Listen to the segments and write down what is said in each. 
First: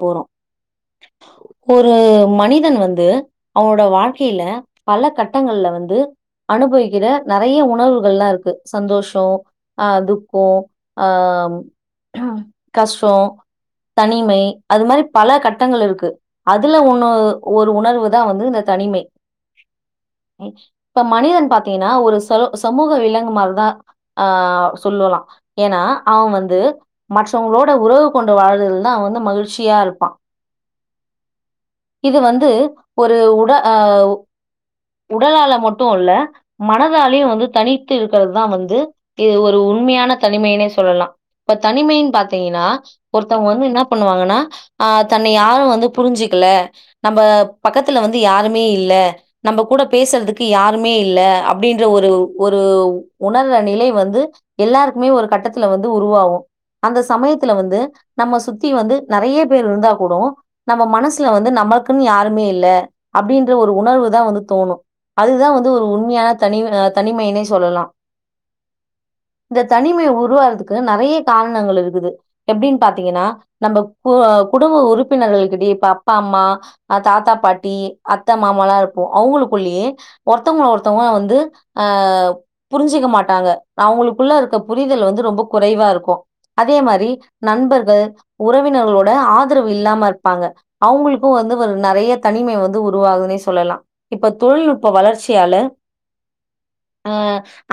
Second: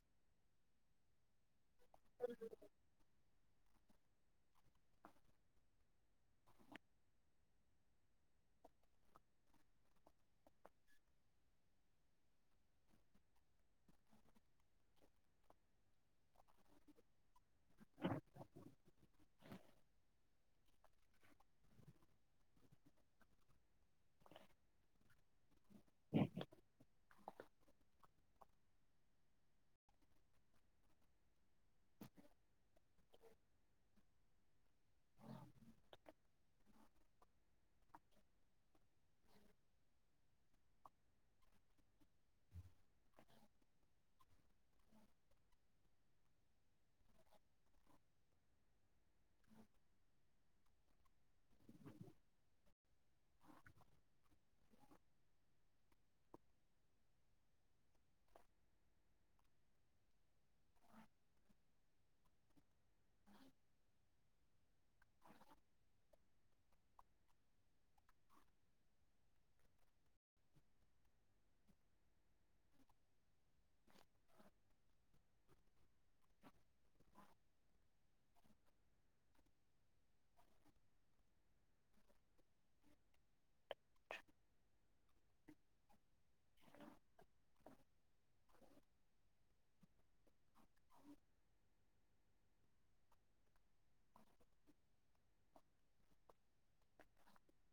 போறோ ஒரு மனிதன் வந்து அவனோட வாழ்க்கையில பல கட்டங்கள்ல வந்து அனுபவிக்கிற நெறைய உணர்வுகள்லா இருக்கு சந்தோஸோ அ துக்கோ ஆ கஷ்டோ தனிமை அது மாரி பல கட்டங்கள் இருக்கு அதுல ஒன்னு ஒரு உணர்வு தா வந்து இந்த தனிமை இப்ப மனிதன் பாத்தீங்கன்னா ஒரு ச சமூக விலங்கு மாரிதா ஆ சொல்லுலா ஏன்னா அவ வந்து மற்றவங்களோட உறவு கொண்டு வாழ்தல தா அவ வந்து மகிழ்ச்சி சியா இருப்பா இது வந்து ஒரு உட ஆவ் உடலால மட்டு இல்ல மனதாலயு வந்து தனித்து இருக்கிறதுதா வந்து இது ஒரு உண்மையான தனிமைனே சொல்லலா இப்ப தனிமைன் பாத்தீங்கன்னா ஒருத்தவங்க வந்து என்னா பண்ணுவாங்கன்னா ஆ தன்னை யாரு வந்து புரிஞ்சுக்ல நம்ம பக்கத்துல வந்து யாருமே இல்ல நம்ம கூட பேசுறதுக்கு யாருமே இல்ல அப்படின்ற ஒரு ஒரு உணர்ர நிலை வந்து எல்லாருக்குமே ஒரு கட்டத்துல வந்து உருவாகு அந்த சமயத்துல வந்து நம்ம சுத்தி வந்து நெறைய பேர் இருந்தா கூடு நம்ம மனசுல வந்து நம்மளுக்குன்னு யாருமே இல்ல அப்படின்ற ஒரு உணர்வு தா வந்து தோணு அதுதா வந்து ஒரு உண்மையான தனி் தனிமைனே சொல்லலா இந்த தனிமை உருவாறதுக்கு நெறைய காரணங்கள் இருக்குது எப்டின்னு பாத்தீங்கன்னா நம்ம கூ குடும்ப உறுப்பினர்கள் கிட்டயே இப்ப அப்பம்மா ஆ தாத்தா பாட்டி அத்த மாமல்லா இருப்போ அவங்களுக்குள்ளயே ஒருத்தவங்கள ஒருத்தங்களா வந்து ஆ புரிஞ்சிக்க மாட்டாங்க அவங்களுக்குள்ள இருக்க புரிதல் வந்து ரொம்ப குறைவா இருக்கு அதே மாரி நண்பர்கள் உறவினர்களோட ஆதரவு இல்லாம இருப்பாங்க அவங்களுக்கு வந்து ஒரு நெறைய தனிமை வந்து உருவாகுதுன்னே சொல்லலா இப்ப தொழில்நுட்ப வளர்ச்சியால ஆ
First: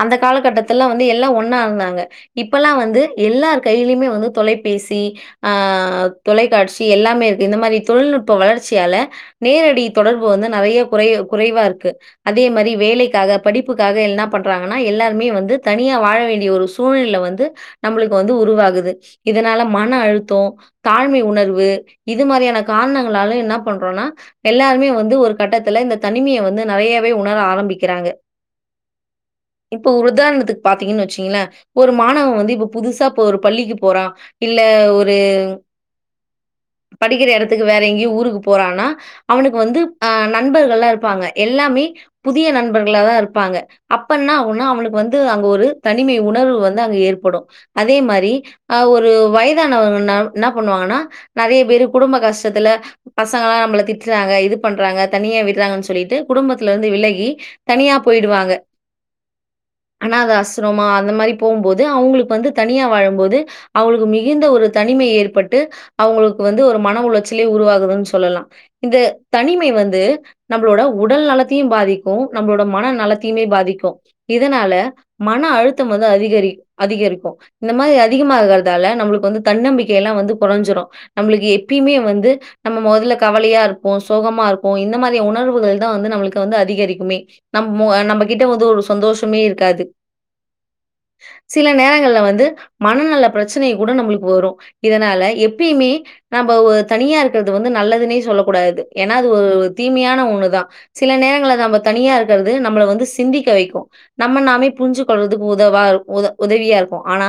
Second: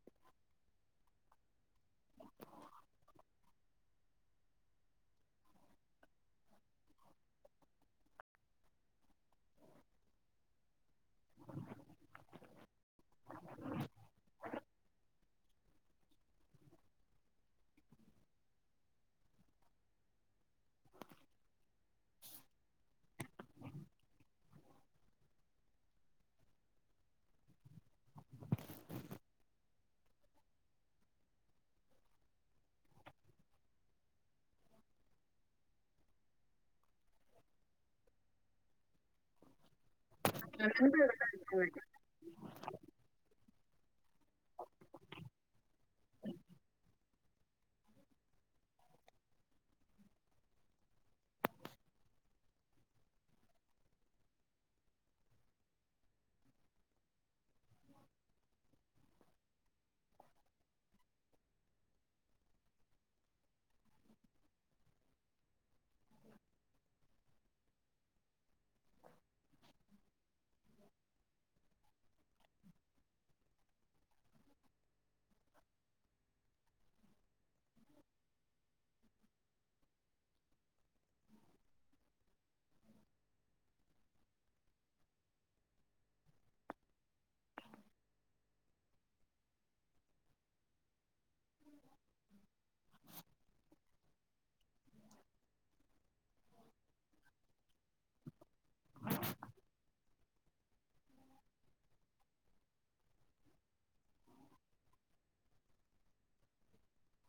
அந்த காலகட்டத்துல்லா வந்து எல்லா ஒண்ணா இருந்தாங்க இப்பெல்லா வந்து எல்லார் கையிலயுமே வந்து தொலைபேசி ஆ ஆ தொலைக்காட்சி எல்லாமே இருக்கு இந்த மாரி தொழில்நுட்ப வளர்ச்சியால நேரடி தொடர்பு வந்து நெறையா குறை குறைவா இருக்கு அதே மாரி வேலைக்காக படிப்புக்காக என்னா பண்றாங்கன்னா எல்லாருமே வந்து தனியா வாழ வேண்டிய ஒரு சூ சூழ்நில வந்து நம்மளுக்கு வந்து உருவாகுது இதனால மன அழுத்தோ தாழ்மை உணர்வு இது மாரியான காரணங்களால என்னா பண்ரோன்னா எல்லாருமே வந்து ஒரு கட்டத்துல இந்த தனிமைய வந்து நெறையாவே உணர ஆரம்பிக்கிறாங்க இப்ப உதாரணத்துக்கு பாத்தீங்கன்னு வச்சீங்களே ஒரு மாணவ வந்து இப்ப புதுசா இப்ப ஒரு பள்ளிக்கு போறா இல்ல ஒரு படிக்கிற எடத்துக்கு வேற எங்கியு ஊருக்கு போறான்னா அவனுக்கு வந்து ஆ நண்பர்கள்லா இருப்பாங்க எல்லாமே புதிய நண்பர்களா தா இருப்பாங்க அப்ப என்னாவுனா அவனுக்கு வந்து அங்க ஒரு தனிமை உணர்வு வந்து அங்க ஏற்படு அதே மாரி ஆ ஒரு வயதானவங்கனா என்னா பண்ணுவாங்கன்னா நறைய பேரு குடும்ப கஷ்டத்துல பசங்கல்லா நம்மள திட்றாங்க இது பண்றாங்க தனியா விட்றாங்கன் சொல்லிட்டு குடும்பத்துலருந்து விலகி தனியா போய்டுவாங்க அனாத ஆஸ்ரமா அந்த மாரி போம்போது அவுங்களுக்கு வந்து தனியா வாழும்போது அவுங்களுக்கு மிகுந்த ஒரு தனிமை ஏற் பட்டு அவுங்களுக்கு வந்து ஒரு மன உளச்சலே உருவாகுதுன் சொல்லலா இந்த தனிமை வந்து நம்ளோட உடல் நலத்தையு பாதிக்கு நம்ளோட மன நலத்தையுமே பாதிக்கு இதனால மன அழுத்தம் வந்து அதிகரி அதிகரிக்கு இந்த மாரி அதிகமாகறதால நம்மளுக்கு வந்து தன்னம்பிக்கையல்லா வந்து கொறஞ்சுரு நம்ளுக்கு எப்பியிமே வந்து நம்ம மொதல்ல கவலயாருப்போ சோகமாருக்கு இந்த மாரியா உணர்வுகள் தா வந்து நம்மளுக்கு வந்து அதிகரிக்குமே நம் மு நம்ம கிட்ட வந்து ஒரு சந்தோஷமே இருக்காது சில நேரங்கள்ல வந்து மனநல பிரச்சனை கூட நம்மளுக்கு வரு இதனால எப்பிய்மே நம்பவு தனியா இருக்றது வந்து நல்லதுனே சொல்ல கூடாது ஏன்னா அது ஒரு தீமயான ஒண்ணுதா சில நேரங்கள்ல நம்ம தனியா இருக்றது நம்மள வந்து சிந்திக்க வெக்கு நம்ம நாமே புரிஞ்சு கொள்றதுக்கு உதவாரு உத உதவியாருக்கு ஆனா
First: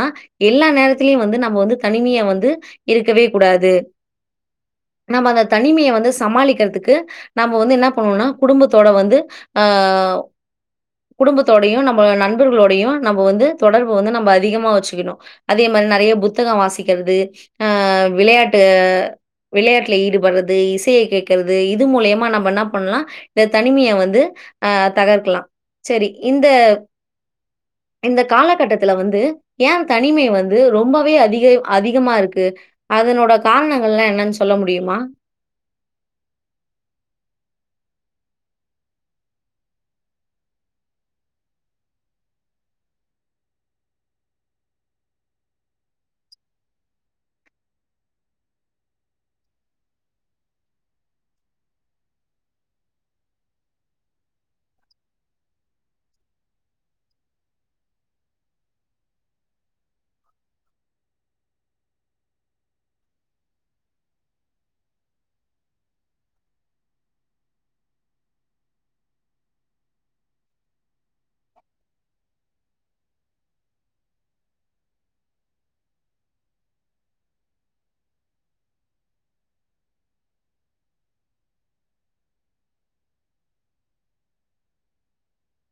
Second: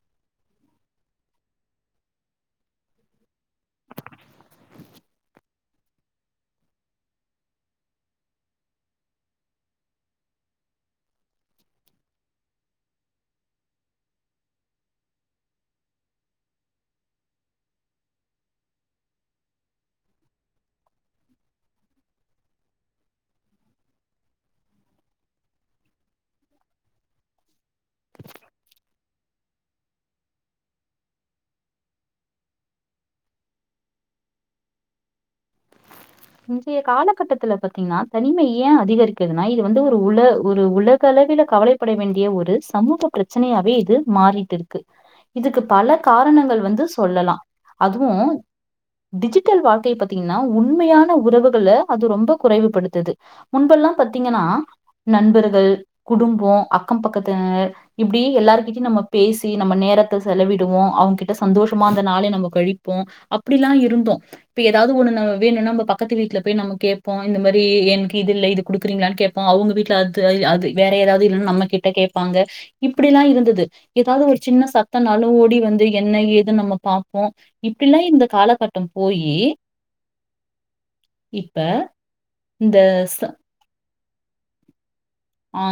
எல்லா நேரத்திலயு வந்து நம்ம வந்து தனிமயா வந்து இருக்கவே கூடாது நம்ம அந்த தனிமைய வந்து சமாளிக்கிறதுக்கு நம்ம வந்து என்ன பண்ணுனா குடும்பத்தோட வந்து ஆ குடும்பத்தோடயு நம்ப நண்பர்களோடயு நம்ப வந்து தொடர்பு வந்து நம்ப அதிகமா வச்சுக்கணு அதே மாரி நறைய புத்தகோ வாசிக்கிறது ஆ விளயாட்டு விளயாட்ல ஈடுபடுறது இசைய கேக்குறது இது மூலியமா நம்ப என்ன பண்லா இந்த தனிமய வந்து ஆ தகர்க்கலா சேரி இந்த இந்த காலகட்டத்துல வந்து ஏ தனிமை வந்து ரொம்பவே அதிக அதிகமாரு க்கு அதனோட காரணங்கள்ல்லா என்னன் சொல்ல முடிமா இன்றைய காலகட்டத்துல பாத்தீங்கன்னா தனிமை ஏ அதிகரிக்கதுன்னா இது வந்து ஒரு உல ஒரு உலக அளவில கவலை பட வேண்டிய ஒரு சமூக பிரச்சனயாவே இது மாறிட்டுருக்கு இதுக்கு பல காரணங்கள் வந்து சொல்லலா அதுவு டிஜிட்டல் வாழ்க்கை பாத்தீங்கன்னா உண்மயா ன உறவுகள அது ரொம்ப குறைவுபடுத்துது முன்பல்லா பாத்தீங்கன்னா நண்பர்கள் குடும்போ அக்கோ பக்கத்தினர் இப்டி எல்லாருகிட்டயு நம்ம பேசி நம்ம நேரத்த செலவிடுவோ அவுங்கிட்ட சந்தோஷமா அந்த நாளே நம்ம கழிப்போ அப்டிலா இருந்தோ இப்ப எதாவ்து ஒண்ணு ந வேணுனா நம்ப பக்கத்து வீட்ல போய் நம்ம கேப்போ இந்த மாரி என்க்கு இது இல்ல இது குடுக்குறீங்ளான் கேப்போ அவுங்க வீட்ல அ து அது வேற எதாவ்து இல்லன்னா நம்ம கிட்ட கேப்பாங்க இப்டிலா இருந்தது எதாவ்து ஒரு சின்ன சத்தனாலு ஓடி வந்து என்ன ஏது நம்ம பாப்போ இப்பிலா இந்த காலகட்டம் போயி இப்ப இந்த ச ஆ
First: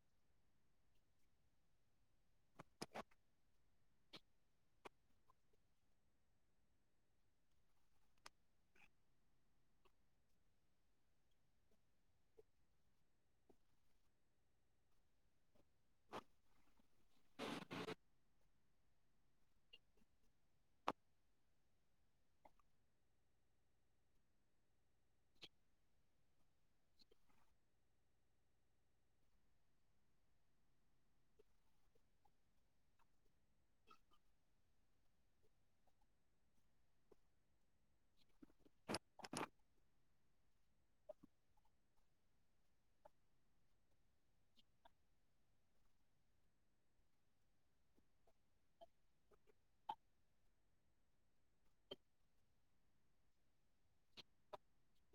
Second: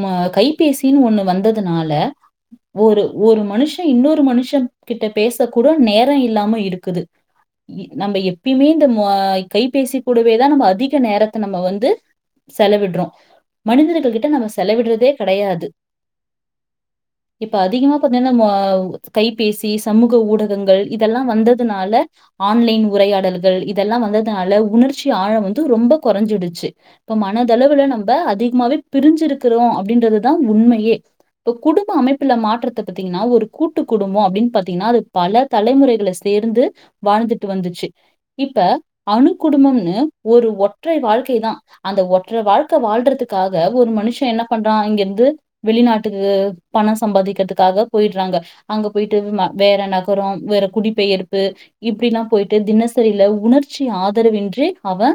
ம கைபேசின் ஒண்ணு வந்ததுனால ஒரு ஒரு மனுஷேன் இன்னொரு மனுஷன் கிட்ட பேச கூட நேரொ இல்லாம இருக்குது இ நம்ப எப்பயுமே இந்த ம்ம கைபேசி கூடவேதா நம்ம அதிக நேரத்த நம்ம வந்து செலவிட்றோ மனிதர்கள் கிட்ட நம்ம செலவிடுறதே கெடையாது இப்ப அதிகமா கொஞ்ச நாள் ம கைபேசி சமூக ஊடகங்கள் இதெல்லா வந்ததுனால ஆன்லைன் உரையாடல்கள் இதெல்லா வந்ததுனால உணர்ச்சி ஆழம் வந்து ரொம்ப கொறஞ்சிடுச்சு இப்ப மனதளவுல நம்ம அதிகமாவே பிரிஞ்சிருக்கிறோ அப்டின்றதுதா உண்மையே இப்போ குடும்ப அமைப்புல மாற்றத்த பாத்தீங்கன்னா ஒரு கூட்டு குடும்போ அப்டின்னு பாத்தீங்னா அது பல தலைமுறைகள சேர்ந்து வாழ்ந்துட்டு வந்துச்சு இப்ப அணு குடும்பம்னு ஒரு ஒற்றை வாழ்க்கை தா அந்த ஒற்ற வாழ்க்க வாழ்றதுகாக ஒரு மனுஷே என்ன பண்றா இங்கருந்து வெளிநாட்டுக்கு பணோ சம்பாதிக்கிறதுக்காக போயிட்றாங்க அங்க போயிட்டு ம வேற நகரோ வேற குடிபெயர்ப்பு இப்டிலா போயிட்டு தினச் தெரில்ல உணர்ச்சி ஆதரவின்றி அவே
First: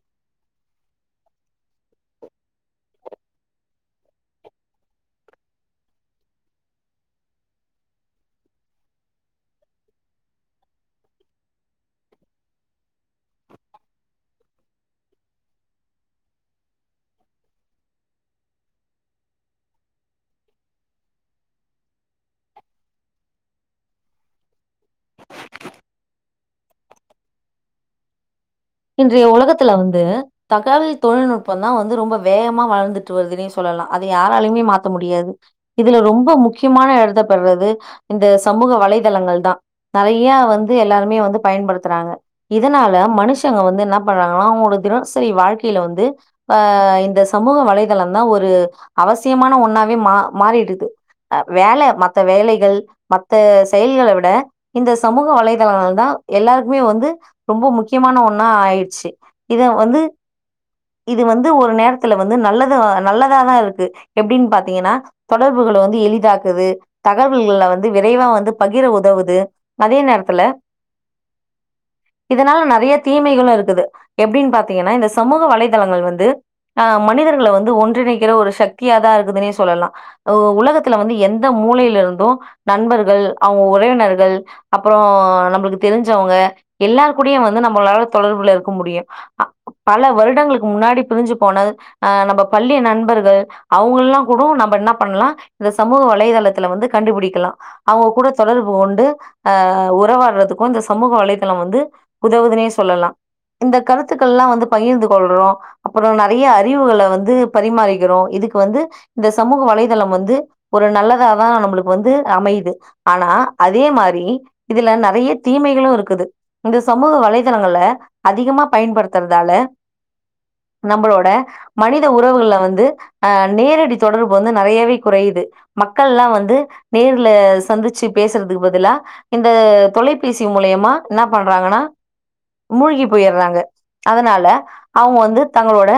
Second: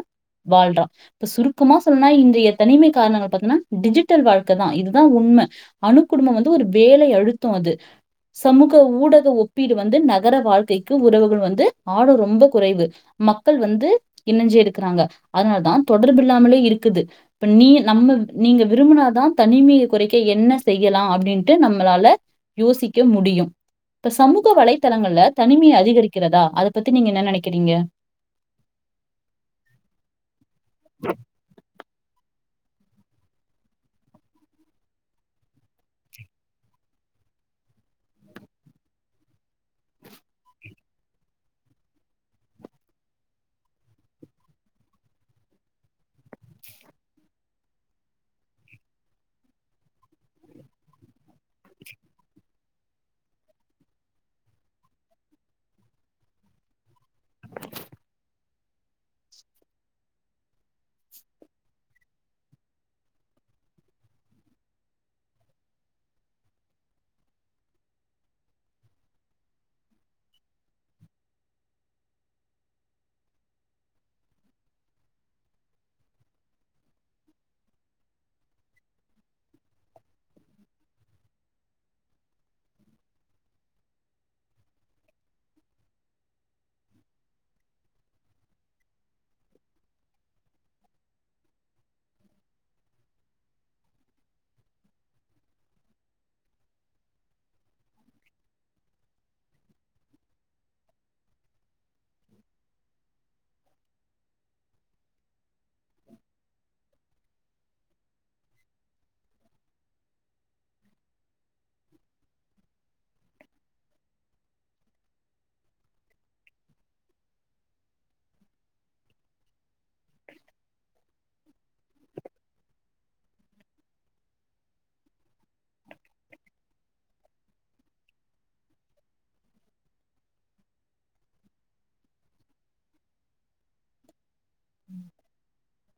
வாழ்றா இப்ப சுருக்கமா சொல்லனுன்னா இன்றைய தனிமை காரணங்கள் பாத்தன்னா டிஜிட்டல் வாழ்க்கதா இதுதா உண்ம அணுக்குடும்பம் வந்து ஒரு வேலை அழுத்தோ அது சமூக ஊடக ஒப்பீடு வந்து நகர வாழ்க்கைக்கு உறவுகள் வந்து ஆடு ரொம்ப குறைவு மக்கள் வந்து இணஞ்சி இருக்குறாங்க அதனால தா தொடர்பு இல்லாமலே இருக்குது இப்ப நீ நம்ம வி நீங்க விரும்புனாதா தனிமய குறைக்க என்ன செய்யலா அப்டின்ட்டு நம்மளால யோசிக்க முடியு இப்ப சமூக வலைத்தளங்கள்ல தனிமை அதிகரிக்கிறதா அத பத்தி நீங்க என்ன நெனக்கிறீங்க இன்றைய ஒலகத்துல வந்து தகாவல் தொழில்நுட்பம் தா வந்து ரொம்ப வேகமா வளர்துட்டு வருதுன்னே சொல்லலா அத யாராலயுமே மாத்த முடியாது இதுல ரொம்ப முக்கியமான எடத்த பெர்றது இந்த சமூக வலைதளங்கள் தா தலையா வந்து எல்லாருமே வந்து பயன்படுத்துறாங்க இதனால மனுஷ் ஷங்க வந்து என்ன பண்றாங்கன்னா அவங்களோட தினசரி வாழ்க்கைல வந்து ஆ இந்த சமூக வலைதளந்தா ஒரு அவசியமான ஒன்னாவே மா மாறிடுது ஆ வேல மத்த வேலைகள் மத்த செயல்கள விட இந்த சமூக வலைதளங்கள்தா எல்லாருக்குமே வந்து ரொம்ப முக்கியமான ஒன் னா ஆயிச்சி இத வந்து இது வந்து ஒரு நேரத்துல வந்து நல்லது நல்லதாதா இருக்கு எப்டின்னு பாத்தீங்கன்னா தொடர்புகள வந்து எளிதாக்குது தகவல்கள வந்து விரைவா வந்து பகிர உதவுது அதே நேரத்துல இதனால நெறயத் தீமைகளு இருக்குது எப்டின் பாத்தீங்கன்னா இந்த சமூக வலைதளங்கள் வந்து ஆ மனிதர்கள வந்து ஒன்றிணைக்கிற ஒரு சக்தியாதா இருக்குதுன்னே சொல்லலா ஒ உலகத்துல வந்து எந்த மூலைல இருந்து நண்பர்கள் அவுங்க உறவினர்கள் அப்பறோ நம்மளுக்கு தெரிஞ்சவுங்க எல்லாரு கூடையு வந்து நம் மளால தொடர்புல இருக்க முடியு அ பல வருடங்களுக்கு முன்னாடி பிரிஞ்சி போன ஆ நம்ப பள்ளி நண்பர்கள் அவுங்கல்லா கூட நம்ம என்ன பண்ணலா இந்த சமூக வலைதளத்துல வந்து கண்டுபுடிக்கலா அவுங்க கூட தொடர்பு கொண்டு ஆ உறவாடுறதுக்கு இந்த சமூக வலைத்தளம் வந்து உதவுதுன்னே சொல்லலா இந்த கருத்துக்கள்லா வந்து பகிர்ந்து கொள்றோ அப்றோ நெறையா அறிவுகள வந்து பரிமாறிக்கிறோ இதுக்கு வந்து இந்த சமூக வலைதளம் வந்து ஒரு நல்லதாதா நம்பளுக்கு வந்து அமையுது ஆனா அதே மாரி இதுல நெறைய தீமைகளு இருக்குது இந்த சமூக வலை தளங்கள அதிகமா பயன்படுத்தறதால நம்பளோட மனித உறவுகள்ல வந்து ஆ நேரடி தொடர்பு வந்து நறையாவே குறையுது மக்கள்ல்லா வந்து நேர்ல சந்திச்சு பேசறதுக்கு பதிலா இந்த தொலைபேசி மூலியமா ன்னா பண்றாங்கன்னா மூழ்கி போயிறாங்க அதனால அவுங்க வந்து தங்களோட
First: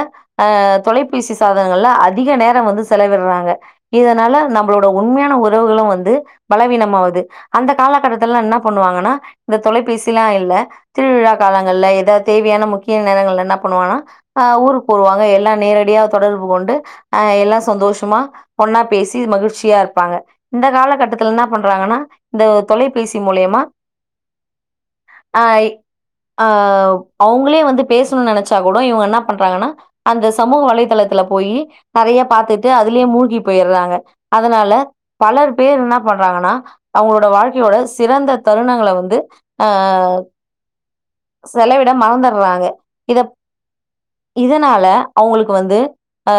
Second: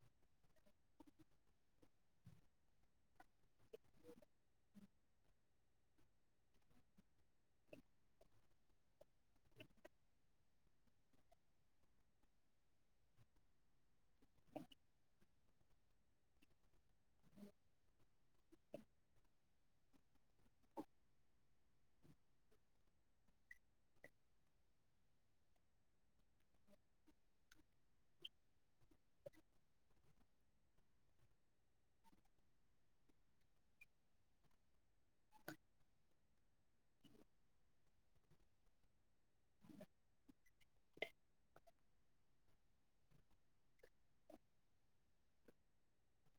அ தொலைபேசி சாதனங்கள்ல அதிக நேரம் வந்து செலவிடுறாங்க இதனால நம்மளோட உண்மையான உறவுகளு வந்து பலவீனமாவுது அந்த காலகட்டத்துல்லா என்ன பண்ணுவாங்கன்னா இந்த தொலைபேசிலா இல்ல திருவிழா காலங்கள்ல எதா தேவையான முக்கிய நேரங்கள்ல என்ன பண்ணுவானா ஆ ஊருக்கு போவாங்க எல்லா நேரடியா தொடர்பு கொண்டு ஆ எல்லா சந்தோஷமா ஒன்னா பேசி மகிழ்ச்சியா இருப்பாங்க இந்த காலகட்டத்துல் ன்னா பண்றாங்கன்னா இந்த தொலைபேசி மூலியமா ஆய் ஆ அவ்ங்களே வந்து பேசணு நெனச்சா கூட இவங்க என்ன பண்றாங்கன்னா அந்த சமூக வலைதளத்துல போயி நறைய்ய பாத்துட்டு அதுலயே மூழ்கி போயிட்றாங்க அதனால பலர் பேர் ன்ன பண்றாங்கன்னா அவங்களோட வாழ்க்கையோட சிறந்த தருணங்கள வந்து ஆ செலவிட மறந்தட்றாங்க இத இதனால அவங்களுக்கு வந்து ஆ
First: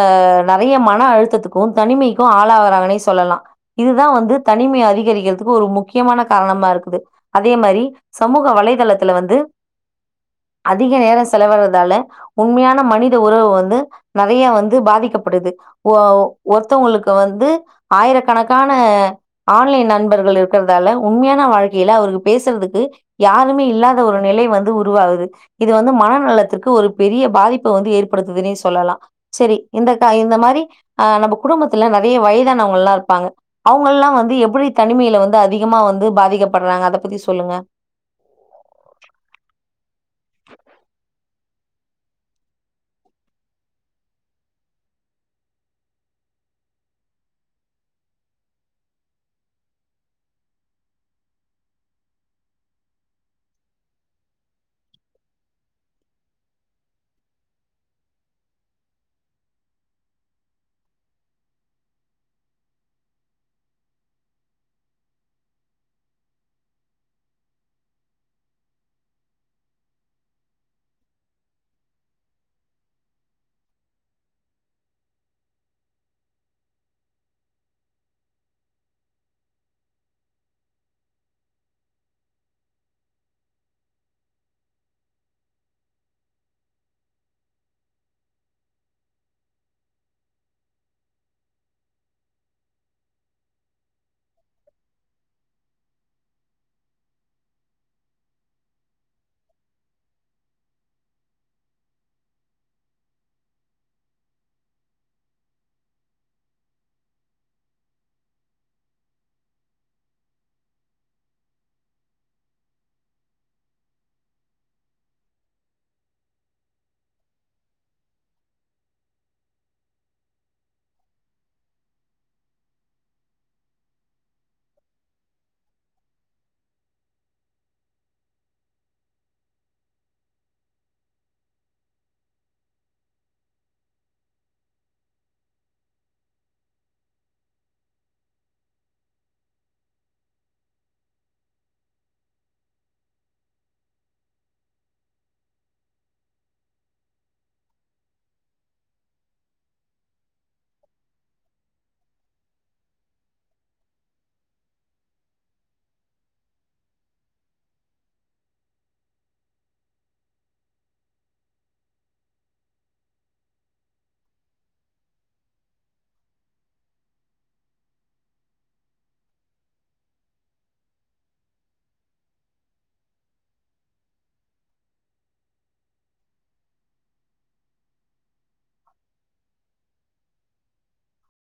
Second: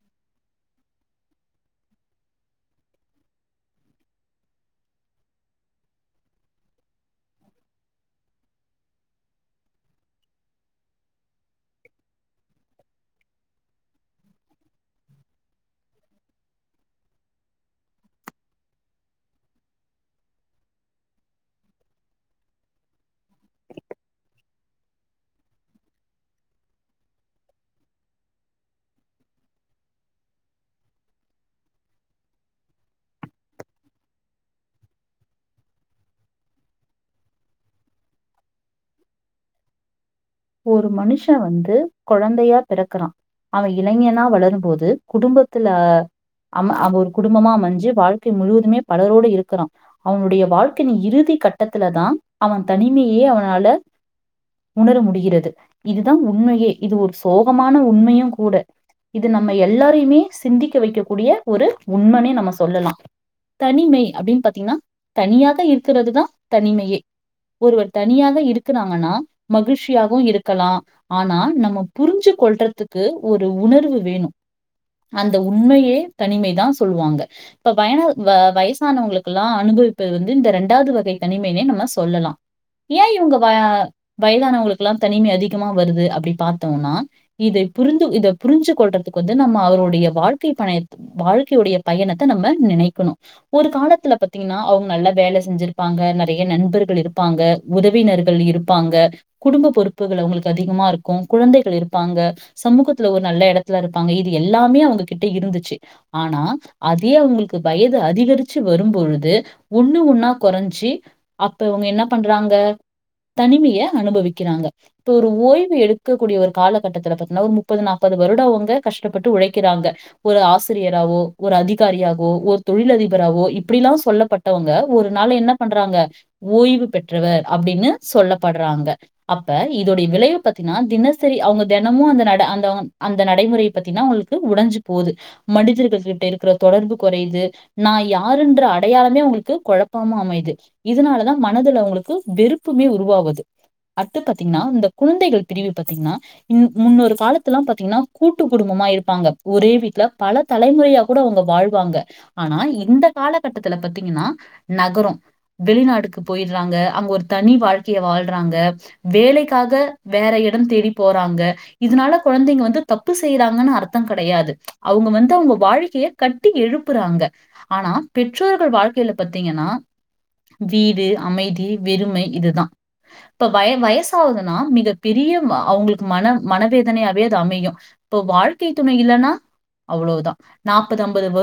நறைய மன அழுத்தத்துக்கு தனிமைக்கு ஆளாவராங்கனே சொல்லலா இதுதா வந்து தனிமை அதிகரிக்கிறதுக்கு ஒரு முக்கியமான காரணமா இருக்குது அதே மாரி சமூக வலைதளத்துல வந்து அதிக நேரொ செலவிறதால உண்மையான மனித உறவு வந்து நறைய வந்து பாதிக்கப்படுது ஒ ஒருத்தவங்களுக்கு வந்து ஆயிரக்கணக்கான ஆன்லைன் நண்பர்கள் இருக்கற்தால உண்மையான வாழ்க்கையில அவருக்கு பேசறதுக்கு யாருமே இல்லா த ஒரு நிலை வந்து உருவாகுது இது வந்து மனநலத்துக்கு ஒரு பெரிய பாதிப்ப வந்து ஏற்படுத்துதுனே சொல்லலா செரி இந்தக இந்த மாரி ஆ நம்ம குடும்பத்துல நறைய வய்தானவங்கல்லா இருப்பாங்க அவ்ங்கல்லா வந்து எப்புடி தனிமைல வந்து அதிகமா வந்து பாதிக்கப்பட்றாங்க அத பத்தி சொல்லுங்க ஒரு மனுஷன் வந்து கொழந்தையா பிறக்குறான் அவன் இளைஞனா வளரும்போது குடும்பத்துல அம் அது ஒரு குடும்பமா அமஞ்சு வாழ்க்கை முழுவதுமே பலரோடு இருக்குறான் அவனுடைய வாழ்க்கனி இறுதி கட்டத்துல தான் அவன் தனிமையே அவனால உணர முடிகிறது இதுதான் உண்மையே இது ஒரு சோகமான உண்மையு கூட இது நம்ம எல்லாரையுமே சிந்திக்க வெக்கக் கூடிய ஒரு உண்மனே நம்ம சொல்லலா தனிமை அப்டின் பாத்தீங்ன்னா தனியாக இருக்கறது தான் தனிமையே ஒருவர் தனியாக இருக்குறாங்கன்னா மகிழ்ச்சி யாவும் இருக்கலா ஆனா நம்ம புரிஞ்சு கொள்றதுக்கு ஒரு உணர்வு வேணு அந்த உண்மையே தனிமை தான் சொல்லுவாங்க இப்ப வயன வ வயசானவங்களுக்குல்லா அனுபவிப்பது வந்து இந்த ரெண்டாவது வகை தனிமைைனே நம்ம சொல்லலா ஏன் இவங்க வ வயதானவங்களுக்குல்லா தனிமை அதிகமா வருது அப்டி பாத்தோன்னா இதை புரிந்து இத புரிஞ்சு கொள்றதுக்கு வந்து நம்ம அவருடைய வாழ்க்கை பணை வாழ்க்கையுடைய பயணத்த நம்ம நினைக்கணு ஒரு காலத்துல பாத்தீங்கன்னா அவங் நல்லா வேல செஞ்சிருப்பாங்க நறைய்ய நண்பர்கள் இருப்பாங்க உறவினர்கள் இருப்பாங்க குடும்ப பொறுப்புகள் அவங்களுக்கு அதிகமா இருக்கு குழந்தைகள் இருப்பாங்க சமூகத்துல ஒரு நல்ல எடத்துல இருப்பாங்க இது எல்லாமே அவங்ககிட்ட இருந்துச்சு ஆனா அதே அவுங்களுக்கு வயது அதிகரிச்சு வரும்பொழுது ஒண்ணு ஒன்னா கொறஞ்சி அப்ப அவுங்க என்ன பண்றாங்க தனிமைய அனுபவிக் கிறாங்க இப்ப ஒரு ஓய்வு எடுக்கக்கூடிய ஒரு காலகட்டத்துல பாத்தீன்னா ஒரு முப்பது நாப்பது வருடோ அவுங்க கஷ்டப்பட்டு உழைக்கிறாங்க ஒரு ஆசிரியரவோ ஒரு அதிகாரியாகோ ஒரு தொழிலதிபராவோ இப்படிலா சொல்லப்பட் டவங்க ஒரு நாள் என்ன பண்றாங்க ஓய்வு பெற்றவர் அப்டின்னு சொல்லப்படுறாங்க அப்ப இத உடைய விளைவு பாத்திங்கனா தினசரி அவுங்க தெனமு அந்த நட அந்த அந்த நடைமுறையை பத்திங்கனா அவுங்களுக்கு உடஞ்சு போது மனிதர்கள் கிட்ட இருக்குற தொடர்பு கொறையுது நா யாருன்ற அடையாளமே அவுங்குளுக்கு கொழப்பமா அமையுது இதனாலதா மனதுல அவுங்களுக்கு வெறுப்புமே உருவாவுது அத்து பாத்தீங்கன்னா இந்த குழந்தைகள் பிரிவு பாத்தீங்கன்னா இன் முன்னொரு காலத்துல்லா பாத்தீங்கன்னா கூட்டு குடும்பமா இருப்பாங்க ஒரே வீட்ல பல தலைமுறையா கூட அவுங்க வாழ்வாங்க ஆனா இந்த காலகட்டத்துல பாத்தீங்கன்னா நகரோ வெளிநாடுக்கு போயிடுறாங்க அங்க ஒரு தனி வாழ்க்கைய வாழ்றாங்க வேலைக்காக வேற இடம் தேடி போறாங்க இதனால குழந்தைங்க வந்து தப்பு செய்றாங்கன்னு அர்த்தோ கடையாது அவுங்க வந்து அவுங்க வாழ்க்கைய கட்டி எழுப்புறாங்க ஆனா பெற்றோர்கள் வாழ்க்கையில பாத்தீங்கன்னா வீடு அமைதி வெறுமை இதுதா இப்ப வய வயசு ஆவுதுன்னா மிக பெரிய வ அவுங்களுக்கு மன மனவேதனையாவே அது அமையு இப்போ வாழ்க்கை துணை இல்லனா அவ்ளோதா நாப்பது அம்பது வரு